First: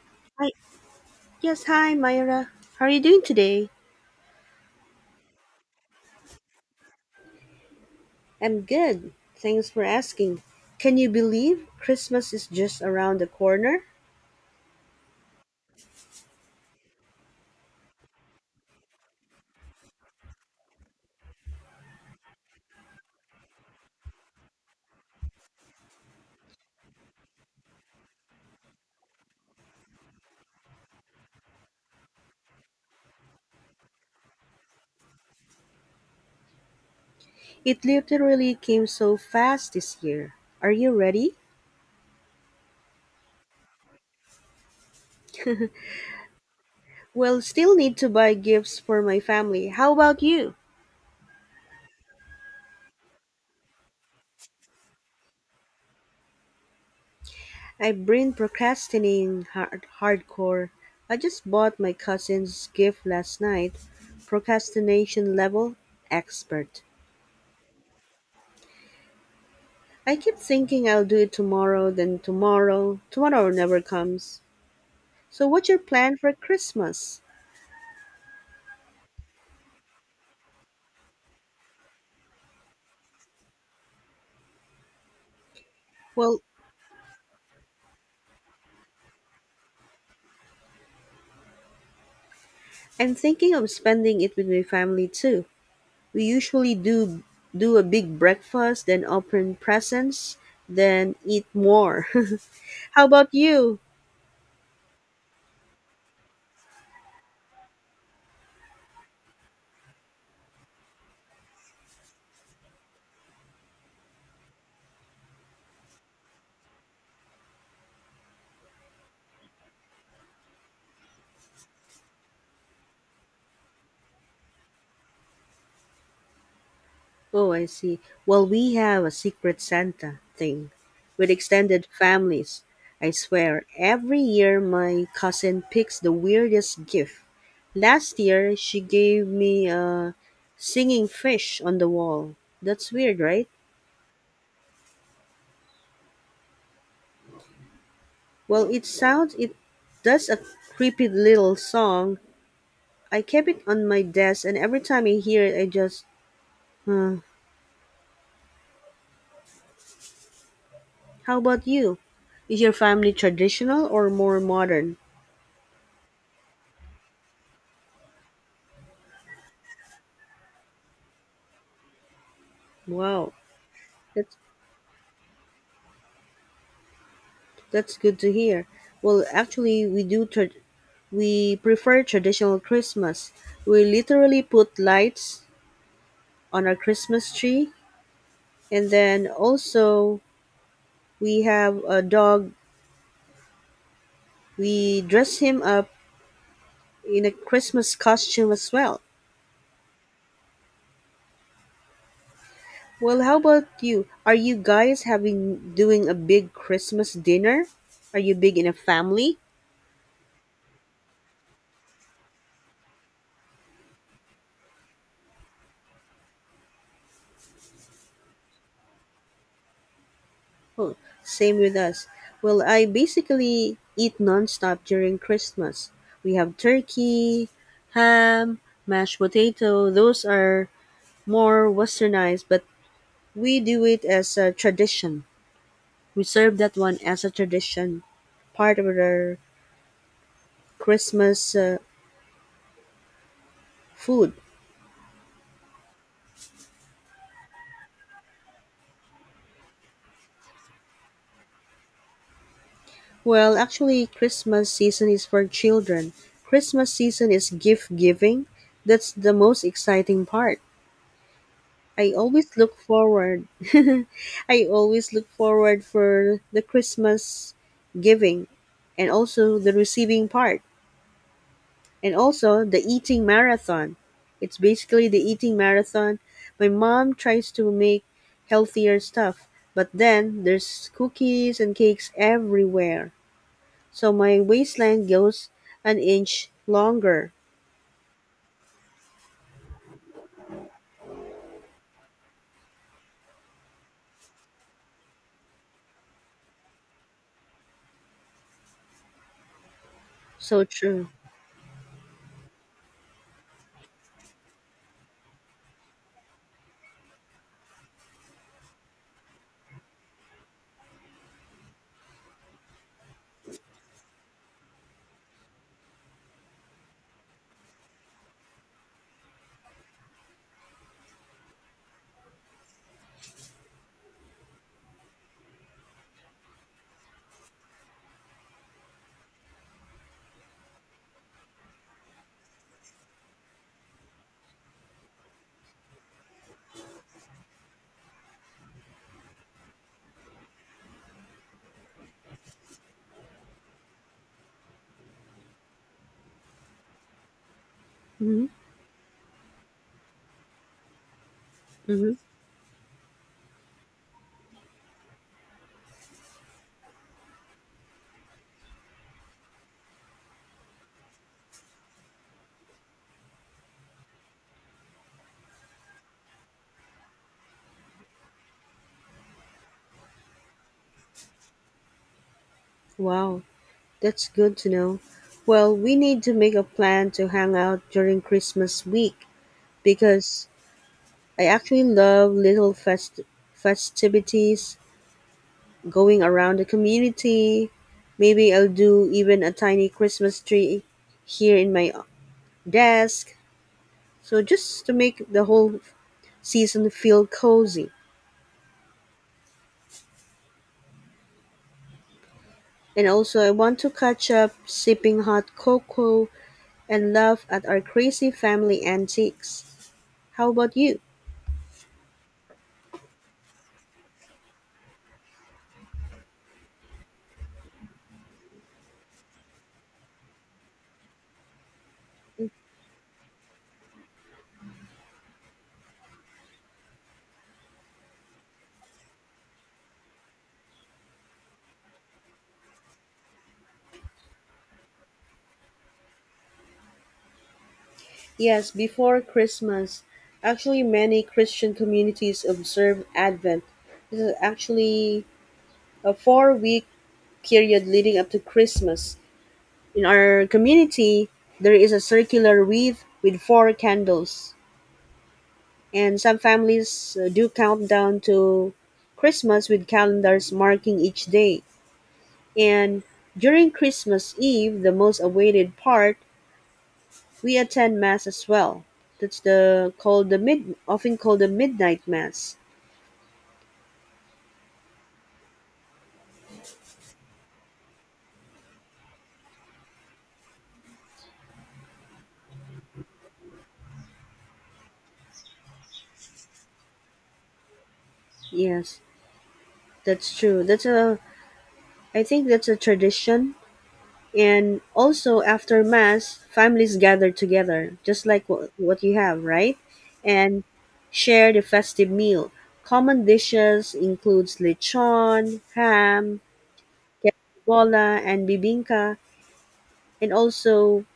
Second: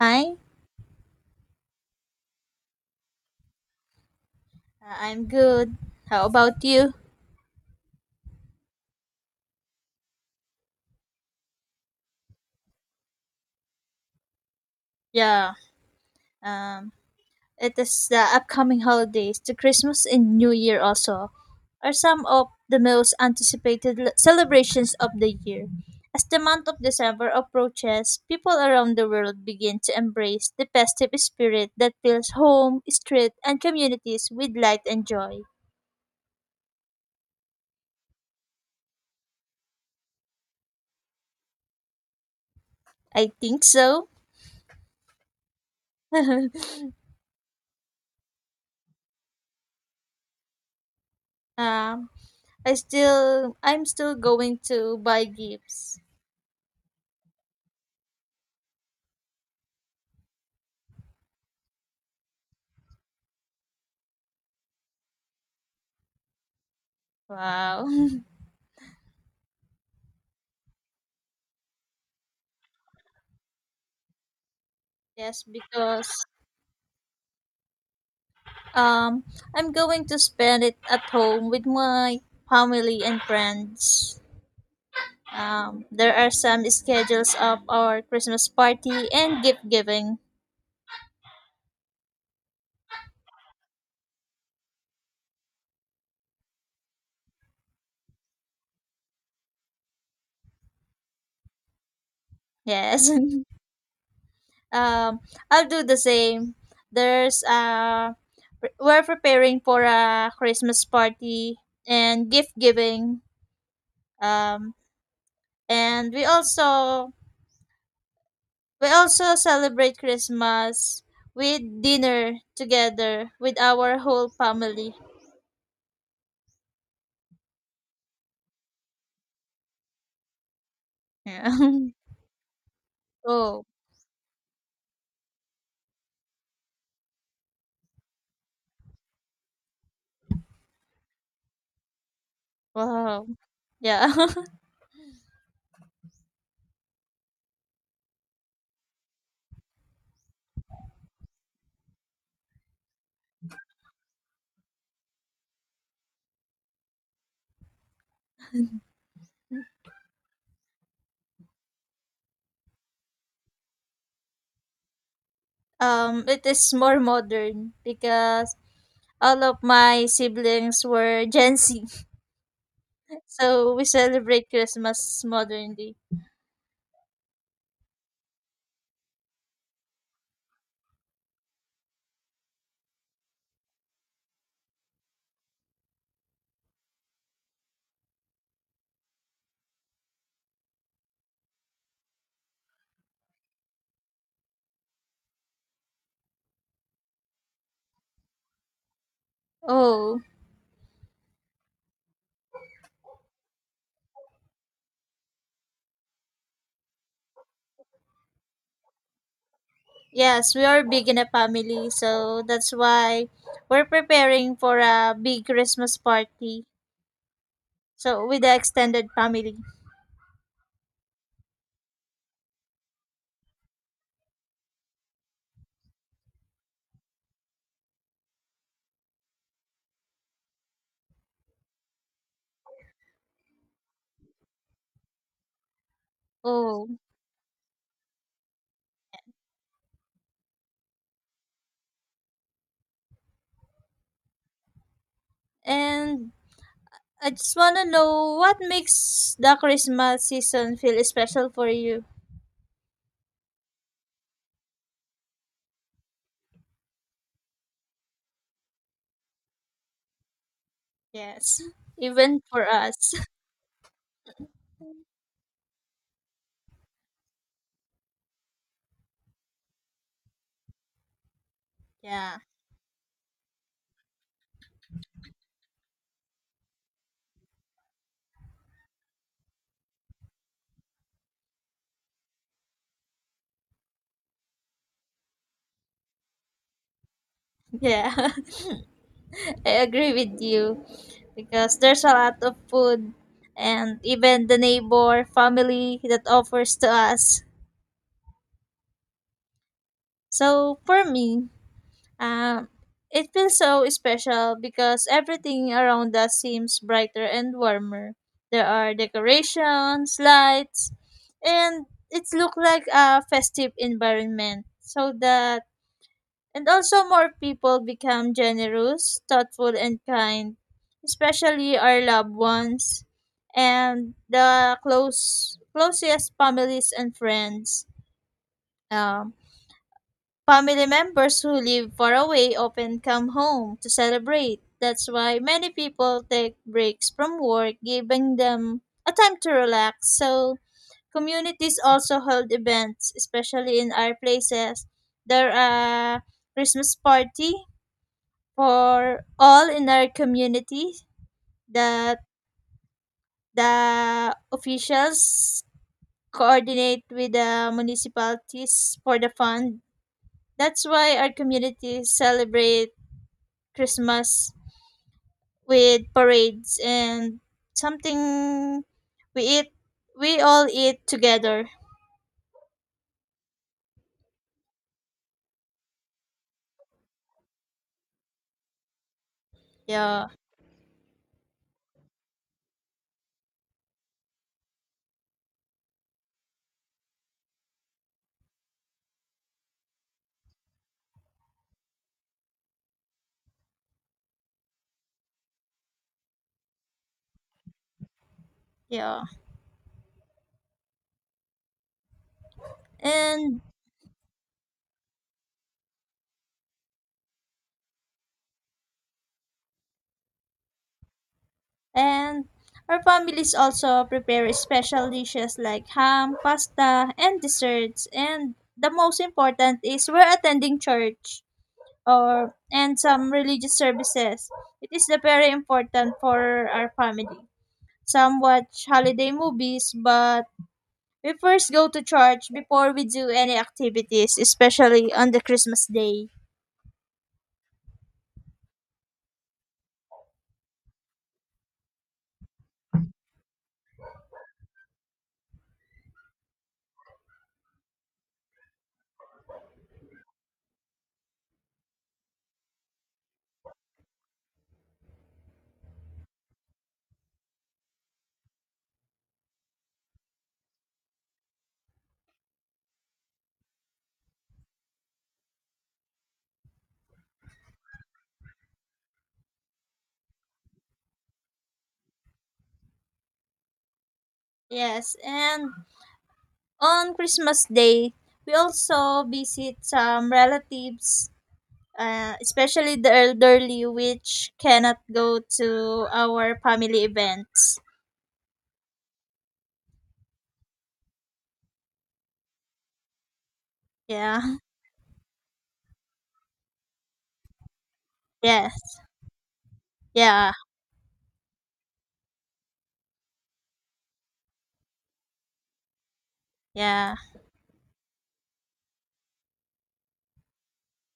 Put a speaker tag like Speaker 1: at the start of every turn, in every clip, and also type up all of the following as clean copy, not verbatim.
Speaker 1: Hi.
Speaker 2: Hi. Yes, hi, Myra. How are you doing today?
Speaker 1: I'm good. How about you?
Speaker 2: I'm good. Thanks for asking. Can you believe Christmas is just around the corner?
Speaker 1: Yeah, um, it is the upcoming holidays. The Christmas and New Year also are some of the most anticipated celebrations of the year. As the month of December approaches, people around the world begin to embrace the festive spirit that fills home, street, and communities with light and joy.
Speaker 2: It literally came so fast this year. Are you ready?
Speaker 1: I think so.
Speaker 2: Well, still need to buy gifts for my family. How about you?
Speaker 1: um, I'm still going to buy gifts.
Speaker 2: I've been procrastinating hardcore. I just bought my cousin's gift last night. Procrastination level expert.
Speaker 1: Wow.
Speaker 2: I keep thinking I'll do it tomorrow, then tomorrow. Tomorrow never comes.
Speaker 1: Yes,
Speaker 2: So, what's your
Speaker 1: because
Speaker 2: plan for Christmas?
Speaker 1: um I'm going to spend it at home with my family and friends. There are
Speaker 2: Well,
Speaker 1: some schedules of our Christmas party and gift giving.
Speaker 2: I'm thinking of spending it with my family too. We usually do a big breakfast, then open presents, then eat more. How
Speaker 1: Yes.
Speaker 2: about you?
Speaker 1: I'll do the same. There's we're preparing for a Christmas party and gift giving. Um and we also We also celebrate Christmas with dinner together with our whole family.
Speaker 2: Oh, I see. Well, we have a secret Santa thing with
Speaker 1: Yeah.
Speaker 2: extended families. I swear,
Speaker 1: Oh,
Speaker 2: every year my cousin picks the weirdest gift. Last year, she gave me a singing fish on the wall. That's weird,
Speaker 1: wow.
Speaker 2: right?
Speaker 1: Yeah.
Speaker 2: Well, it sounds, it does a creepy little song. I kept it on my desk, and every time I hear it, I just, hmm. How about you? Is your family traditional or more modern?
Speaker 1: It is more modern because all of my siblings were Gen Z.
Speaker 2: Wow.
Speaker 1: So we
Speaker 2: that's.
Speaker 1: celebrate Christmas modernly.
Speaker 2: That's good to hear. Well, actually, we do. We prefer traditional Christmas. We literally put lights on our Christmas tree, and then also we have a dog. We dress him up in a Christmas costume as well.
Speaker 1: Oh,
Speaker 2: Well, how about you? Are you guys having doing a big Christmas dinner? Are you big in a family?
Speaker 1: yes, we are big in a family, so that's why we're preparing for a big Christmas party, so with the extended family.
Speaker 2: Oh, same with us. Well, I basically eat nonstop during Christmas. We have turkey, ham, mashed potato. Those are more westernized, but we do it as a tradition. We serve that
Speaker 1: Oh,
Speaker 2: one as a tradition, part of our Christmas food.
Speaker 1: and I just want to know what makes the Christmas season feel special for you.
Speaker 2: Well, actually, Christmas season is for children. Christmas season is gift giving. That's the most exciting part.
Speaker 1: Yes,
Speaker 2: I
Speaker 1: even
Speaker 2: always
Speaker 1: for
Speaker 2: look
Speaker 1: us.
Speaker 2: forward. I always look forward for the Christmas giving and also the receiving part and
Speaker 1: Yeah,
Speaker 2: also the eating marathon. It's basically the eating marathon. My mom tries to make healthier stuff, but then there's cookies and cakes everywhere. So my waistline goes an inch longer.
Speaker 1: yeah, I agree with you because there's a lot of food and even the neighbor family that offers to us.
Speaker 2: So
Speaker 1: So for
Speaker 2: true.
Speaker 1: me, um, it feels so special because everything around us seems brighter and warmer. There are decorations, lights, and it looks like a festive environment. So that, and also more people become generous, thoughtful, and kind, especially our loved ones and the close closest families and friends. Um, Family members who live far away often come home to celebrate. That's why many people take breaks from work, giving them a time to relax. So, communities also hold events, especially in our places. There are Christmas party
Speaker 2: Mm-hmm.
Speaker 1: for all in our community
Speaker 2: Mm-hmm.
Speaker 1: that the officials coordinate with the municipalities for the fund. That's why our communities celebrate Christmas with parades and something we eat we all eat together.
Speaker 2: Wow. That's good to know. Well, we need to make a plan to hang out during Christmas week
Speaker 1: Yeah,
Speaker 2: because I actually love little festivities going around the community. Maybe I'll do even a tiny Christmas tree here in my desk. So just to make the whole season feel cozy.
Speaker 1: yeah.
Speaker 2: And also, I
Speaker 1: And
Speaker 2: want to catch up sipping hot cocoa and laugh at our crazy family antics. How about you?
Speaker 1: and our families also prepare special dishes like ham, pasta, and desserts. And the most important is we're attending church or and some religious services. It is the very important for our family. Some watch holiday movies, but we first go to church before we do any activities, especially on the Christmas day.
Speaker 2: Yes, before Christmas. Actually, many Christian communities observe Advent. This is actually a 4-week period leading up to Christmas. In our community, there is a circular wreath with four candles, and some families do countdown to Christmas with calendars marking each day. And during Christmas Eve, the most awaited part, we attend mass as well. That's the called the mid often called the midnight mass.
Speaker 1: Yes, and on Christmas day, we also visit some relatives, especially the elderly, which cannot go to our family events.
Speaker 2: Yes, that's true. That's a I think that's a tradition.
Speaker 1: Yeah,
Speaker 2: And also after mass, families gather together, just like what,
Speaker 1: yes,
Speaker 2: what you have, right?
Speaker 1: yeah,
Speaker 2: And share the festive meal. Common dishes includes lechon, ham,
Speaker 1: yeah,
Speaker 2: bola, and bibinka, and also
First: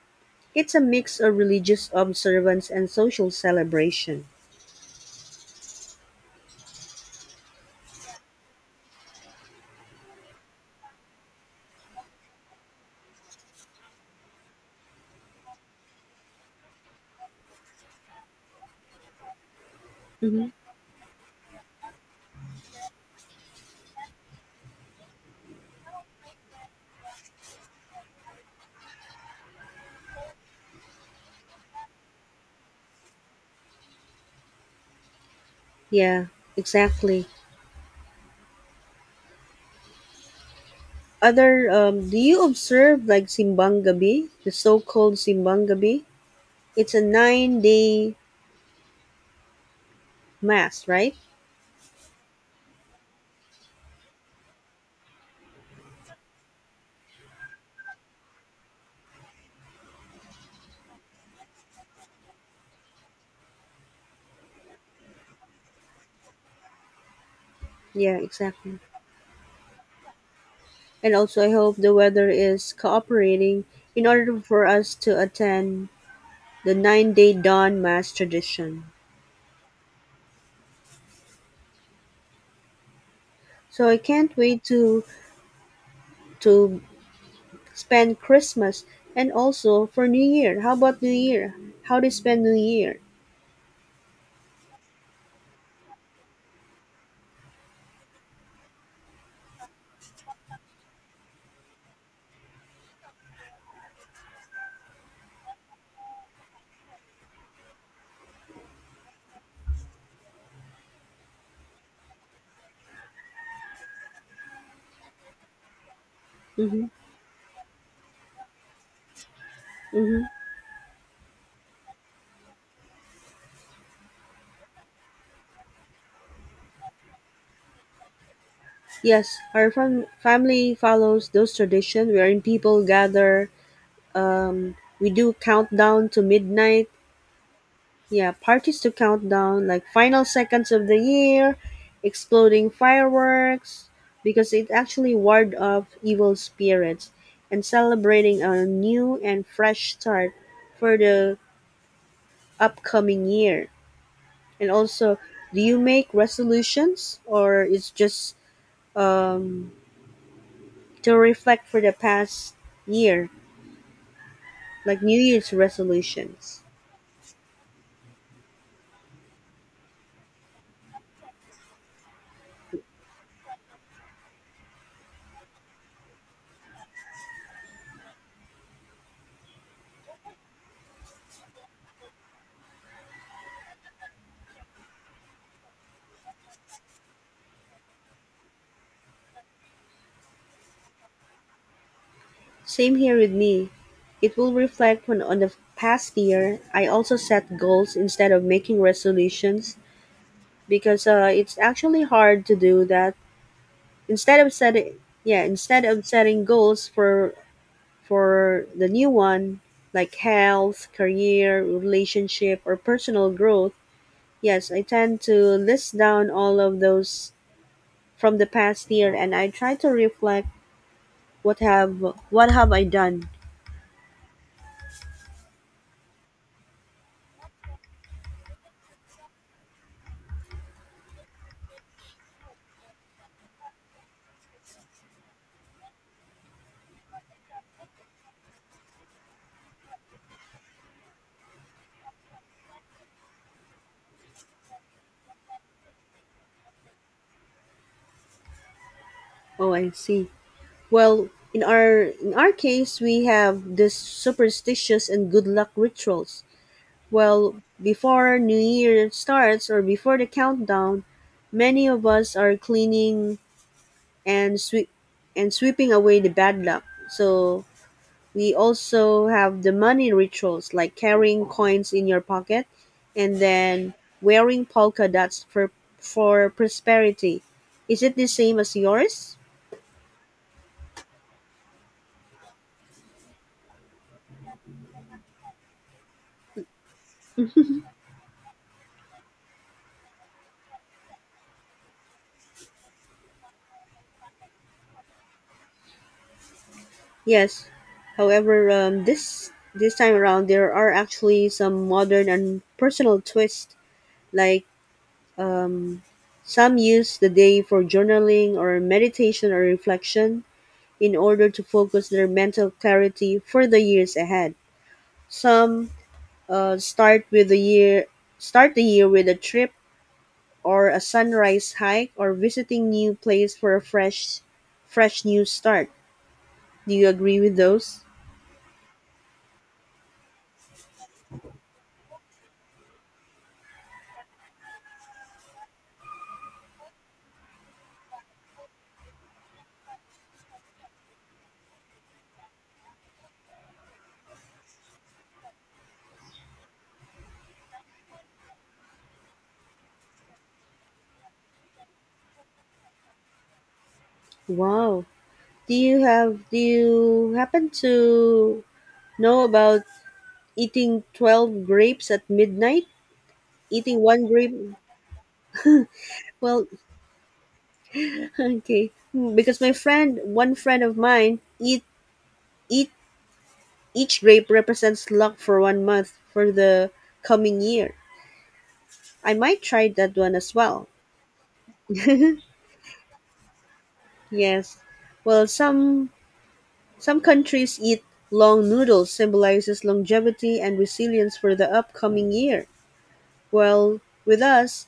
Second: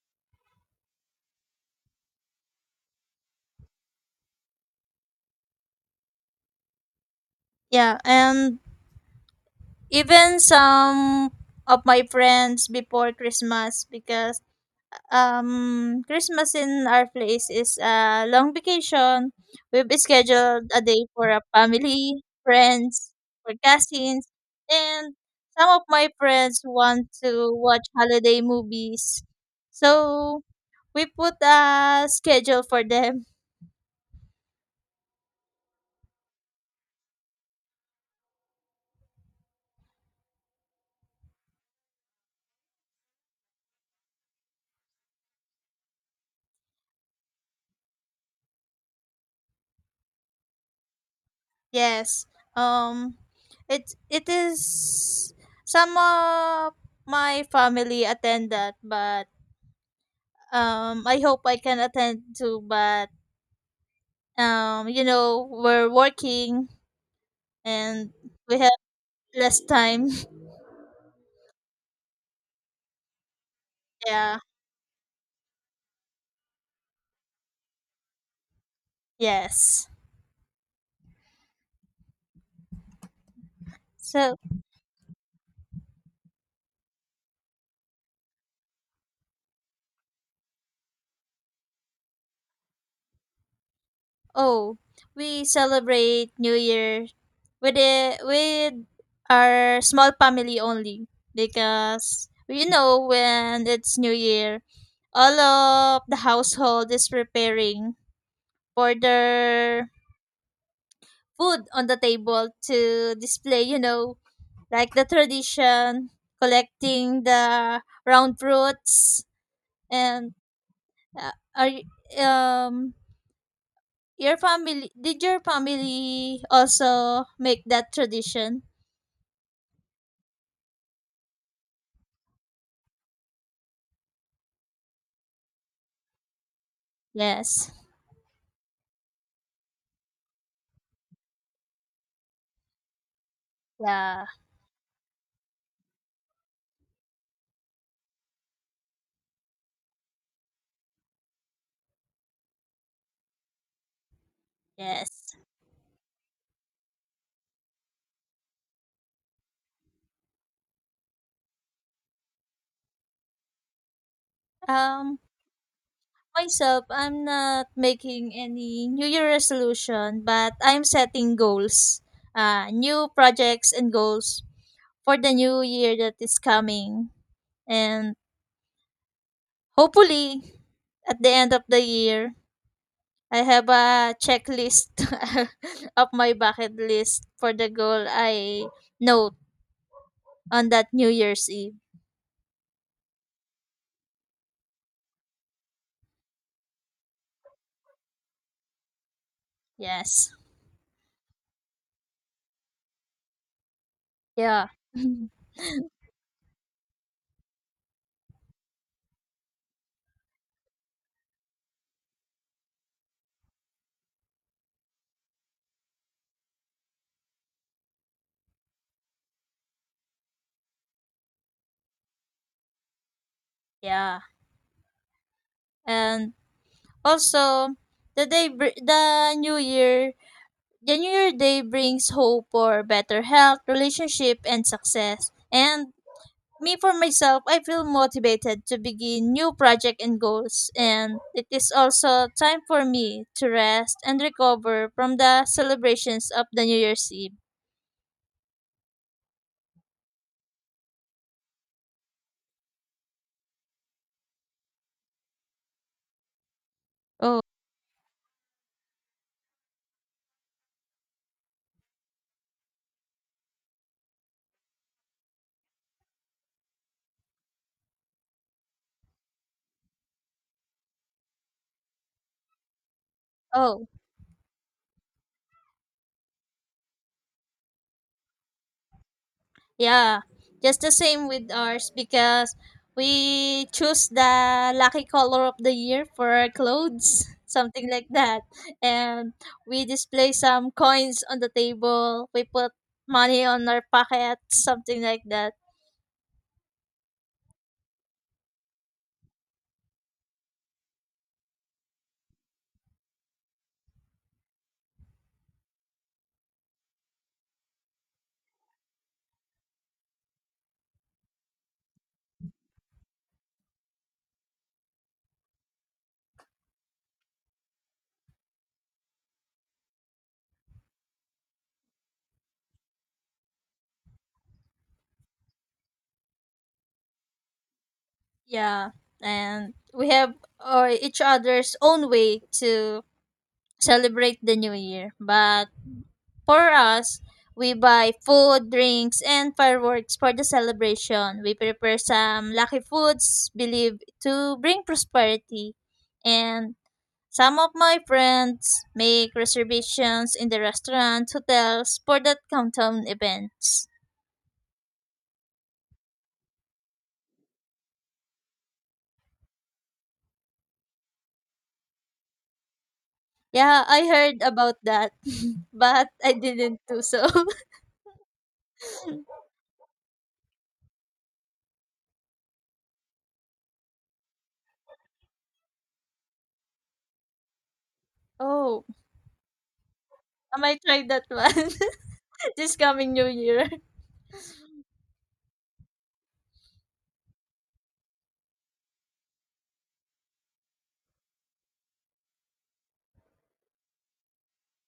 Speaker 2: it's a mix of religious observance and social celebration.
Speaker 1: yeah, and even some of my friends before Christmas because Christmas in our place is a long vacation. We've
Speaker 2: Mhm.
Speaker 1: scheduled a day for a family, friends, for cousins, and some of my friends want to watch holiday movies. So we put a schedule for them.
Speaker 2: Yeah, exactly. Other, do you observe like Simbang Gabi, the so-called Simbang Gabi? It's a 9-day mass, right?
Speaker 1: Yes. Um it it is Some of my family attend that, but I hope I can attend too, but um, you know, we're working and
Speaker 2: Yeah,
Speaker 1: we have
Speaker 2: exactly.
Speaker 1: less time.
Speaker 2: And also, I hope the weather is cooperating in
Speaker 1: Yeah,
Speaker 2: order for us to attend the 9-day dawn mass tradition.
Speaker 1: yes.
Speaker 2: So I can't
Speaker 1: so
Speaker 2: wait to spend Christmas and also for New Year. How about New Year? How do you spend New Year?
Speaker 1: oh, we celebrate new year with the with our small family only, because you know, when it's new year, all of the household is preparing for their food on the table to display, you know, like the tradition,
Speaker 2: Mm-hmm.
Speaker 1: collecting the round fruits,
Speaker 2: Mm-hmm.
Speaker 1: and uh, are y- um your family? Did your family also make that tradition?
Speaker 2: Yes, our family follows those traditions wherein people gather. We do countdown to midnight.
Speaker 1: Yes.
Speaker 2: Yeah, parties to countdown, like final seconds of the year, exploding fireworks,
Speaker 1: Yeah.
Speaker 2: because it actually ward off evil spirits, and celebrating a new and fresh start for the upcoming year. And also,
Speaker 1: Yes.
Speaker 2: do you make resolutions or it's just um, to reflect for the past year, like New
Speaker 1: Um,
Speaker 2: Year's resolutions.
Speaker 1: myself, I'm not making any New Year resolution, but I'm setting goals, new projects and goals for the new year that is coming. And hopefully, at the end of the year, I have a checklist of my bucket list for the goal I note on that New Year's Eve.
Speaker 2: Same here with me. It will reflect when on the past year I also set goals instead of making resolutions
Speaker 1: Yes.
Speaker 2: because it's actually hard to do that. Instead of
Speaker 1: Yeah.
Speaker 2: setting yeah, instead of setting goals for the new one like health, career, relationship or personal growth, yes, I tend to list down all of those from the past year and I try to reflect what have what have I done?
Speaker 1: Yeah. And also, the day the New Year day brings hope for better health, relationship, and success. And me for myself, I feel motivated to begin new project and goals, and it is also time for me to rest and recover from the celebrations of the New Year's Eve.
Speaker 2: Oh, I see. Well, in our case, we have this superstitious and good luck rituals.
Speaker 1: Oh,
Speaker 2: Well, before New Year starts or before the countdown, many of us are cleaning and sweeping away the bad luck. So we also have the money rituals like carrying coins in your pocket and then
Speaker 1: oh,
Speaker 2: wearing polka dots for prosperity. Is it the same as yours?
Speaker 1: yeah. Just the same with ours, because we choose the lucky color of the year for our clothes, something like that. And we display some coins on the table. We put money on our pockets, something like that.
Speaker 2: Yes. However, this time around there are actually some modern and personal twists. Like um, some use the day for journaling or meditation or reflection in order to focus their mental clarity for the years ahead. Some start with the year. Start the year with a trip or a sunrise hike or visiting new place for a fresh, fresh new start. Do you agree with those?
Speaker 1: Yeah, and we have, each other's own way to celebrate the new year. But for us, we buy food, drinks, and fireworks for the celebration. We prepare some lucky foods believed to bring prosperity. And some of my friends make reservations in the restaurants, hotels for that countdown events.
Speaker 2: Wow. Do you happen to know about eating 12 grapes at midnight?
Speaker 1: Yeah,
Speaker 2: Eating
Speaker 1: I
Speaker 2: one
Speaker 1: heard
Speaker 2: grape.
Speaker 1: about that, but I
Speaker 2: Well,
Speaker 1: didn't do so.
Speaker 2: okay. Hmm, because my friend, one friend of mine, eat eat each grape represents luck for one month for the coming year.
Speaker 1: Oh,
Speaker 2: I might try that one as
Speaker 1: I might
Speaker 2: well.
Speaker 1: try that one this coming new year.
Speaker 2: Yes. Well, some countries eat long noodles symbolizes longevity and resilience for the upcoming year. Well, with us,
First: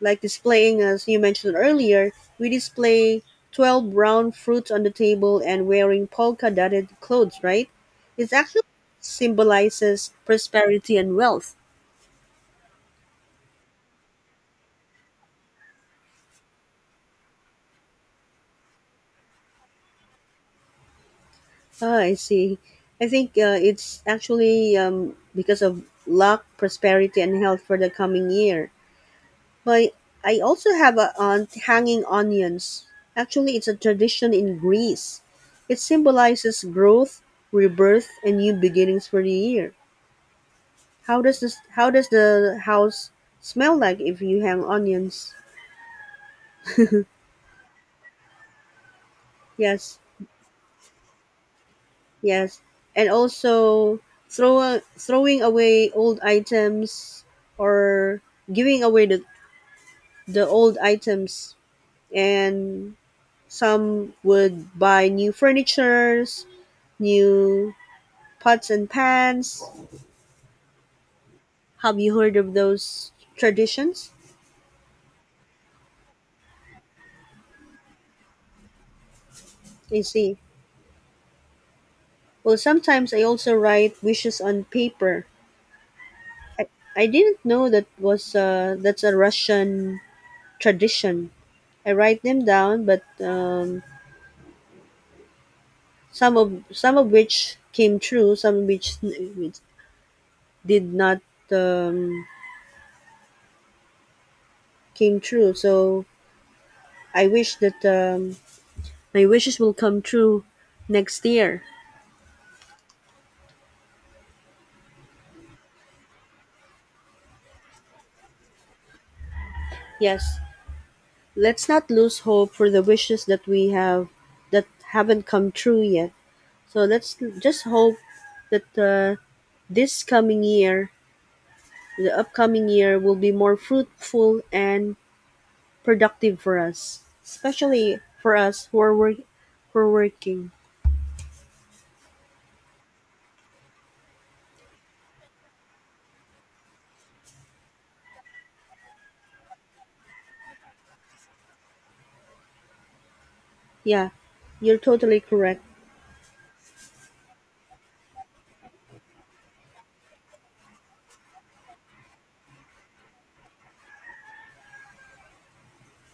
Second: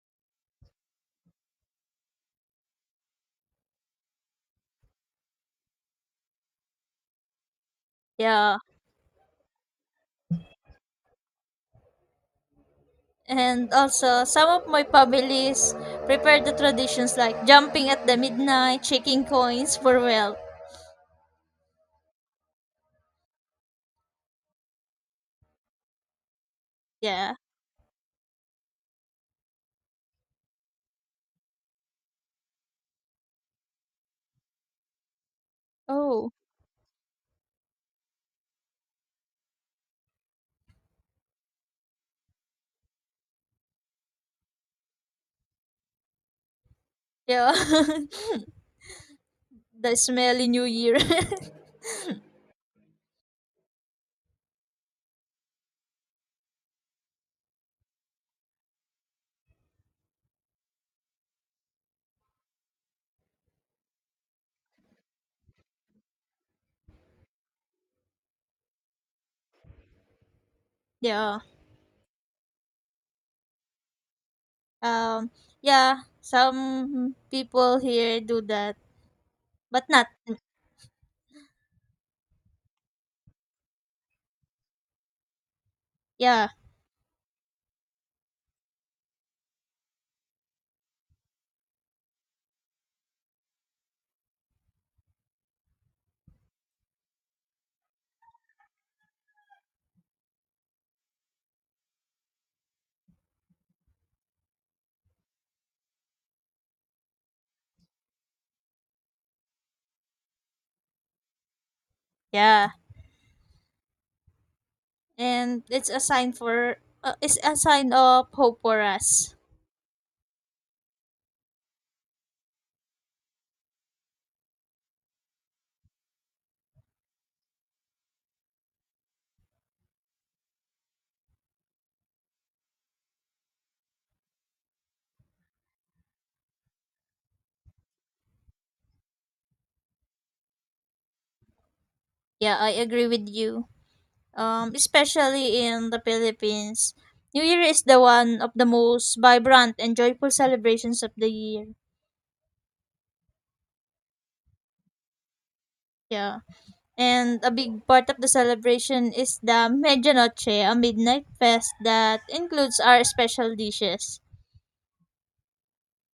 Speaker 2: like displaying as you mentioned earlier, we display 12 brown fruits on the table and wearing polka dotted clothes, right? It
Speaker 1: Yeah.
Speaker 2: actually symbolizes prosperity and wealth.
Speaker 1: And also, some of my families prepare the traditions like jumping at the midnight, shaking coins for wealth.
Speaker 2: Ah, I see. I think it's actually because of luck, prosperity,
Speaker 1: Yeah.
Speaker 2: and health for the coming year. But I also have a aunt hanging onions. Actually, it's a tradition in Greece. It
Speaker 1: Oh,
Speaker 2: symbolizes growth, rebirth, and new beginnings for the year. How does this? How does the house smell like if you hang onions?
Speaker 1: yeah. The
Speaker 2: Yes.
Speaker 1: smelly new year.
Speaker 2: Yes, and also throwing away old items or giving away the old items and some would buy new furnitures, new pots and pans.
Speaker 1: Yeah.
Speaker 2: Have you heard of those traditions?
Speaker 1: Um, yeah, some people here do that, but
Speaker 2: I
Speaker 1: not
Speaker 2: see. Well, sometimes I also write wishes on paper.
Speaker 1: yeah,
Speaker 2: I, I didn't know that was that's a Russian tradition. I write them down, but some of which came true, some which did not um, came true. So I wish that my wishes will come true next year.
Speaker 1: yeah. And it's a sign for it's a sign of hope for us.
Speaker 2: Yes, let's not lose hope for the wishes that we have that haven't come true yet. So let's just hope that this coming year, the upcoming year, will be more fruitful and productive for us, especially for us who are working.
Speaker 1: Yeah, I agree with you. Especially in the Philippines, New Year is the one of the most vibrant and joyful celebrations of the year.
Speaker 2: Yeah, you're totally correct.
Speaker 1: Yeah. And a big part of the celebration is the Medianoche, a midnight fest that includes our special dishes.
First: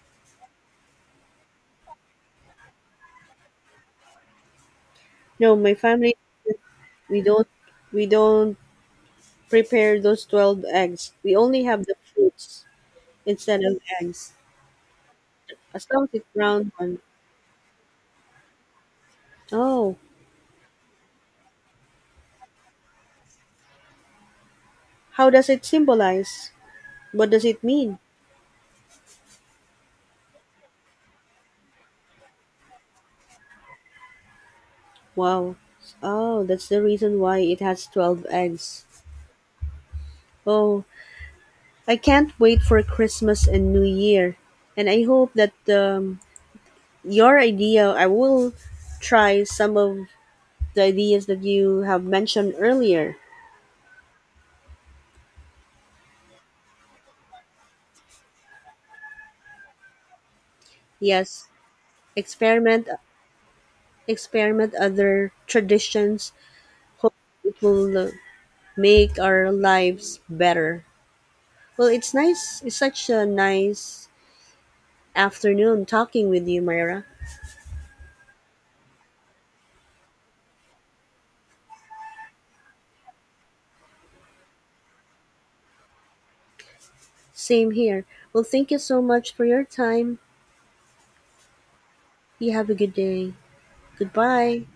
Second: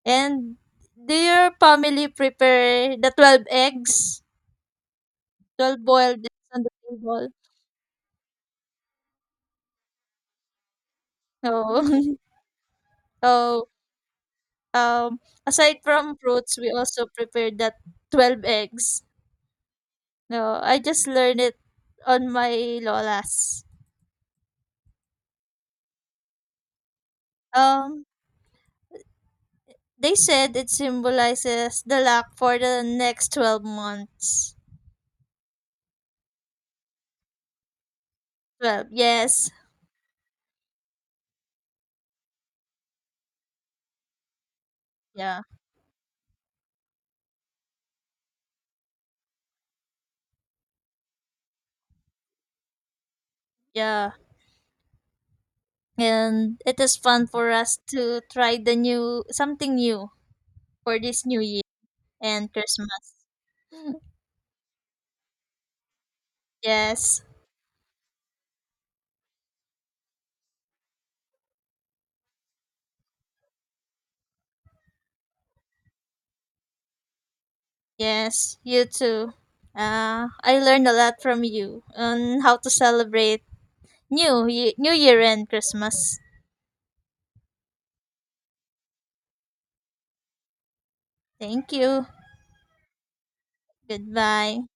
Speaker 1: And do your family prepare the 12 eggs,
Speaker 2: No, my
Speaker 1: 12
Speaker 2: family
Speaker 1: boiled eggs on the
Speaker 2: we
Speaker 1: table?
Speaker 2: don't we don't prepare those 12 eggs. We only have the
Speaker 1: Oh,
Speaker 2: fruits instead
Speaker 1: oh,
Speaker 2: of eggs.
Speaker 1: um, aside
Speaker 2: As long as
Speaker 1: from
Speaker 2: it's
Speaker 1: fruits, we
Speaker 2: round one.
Speaker 1: also prepare that 12 eggs.
Speaker 2: Oh,
Speaker 1: No, I just learned it on my lolas.
Speaker 2: how does it symbolize? What does it mean?
Speaker 1: Um, they said it symbolizes the luck for the next 12 months.
Speaker 2: Wow. Oh, that's the reason why it has 12 eggs.
Speaker 1: 12, yes.
Speaker 2: Oh, I can't wait for Christmas and New Year. And I hope
Speaker 1: Yeah,
Speaker 2: that your idea, I will try some of the ideas that you have mentioned earlier.
Speaker 1: yeah. And it is fun for us to try the new, something new for this new
Speaker 2: Yes,
Speaker 1: year. And
Speaker 2: experiment,
Speaker 1: Christmas.
Speaker 2: experiment other traditions. Hope
Speaker 1: Yes,
Speaker 2: it will make our lives better. Well, it's nice. It's such a nice afternoon talking with you, Myra.
Speaker 1: yes, you too. I learned a lot from you on how to celebrate New Year and Christmas.
Speaker 2: Same here. Well, thank you so much for your time.
Speaker 1: Thank you.
Speaker 2: You have a good day.
Speaker 1: Goodbye.
Speaker 2: Goodbye.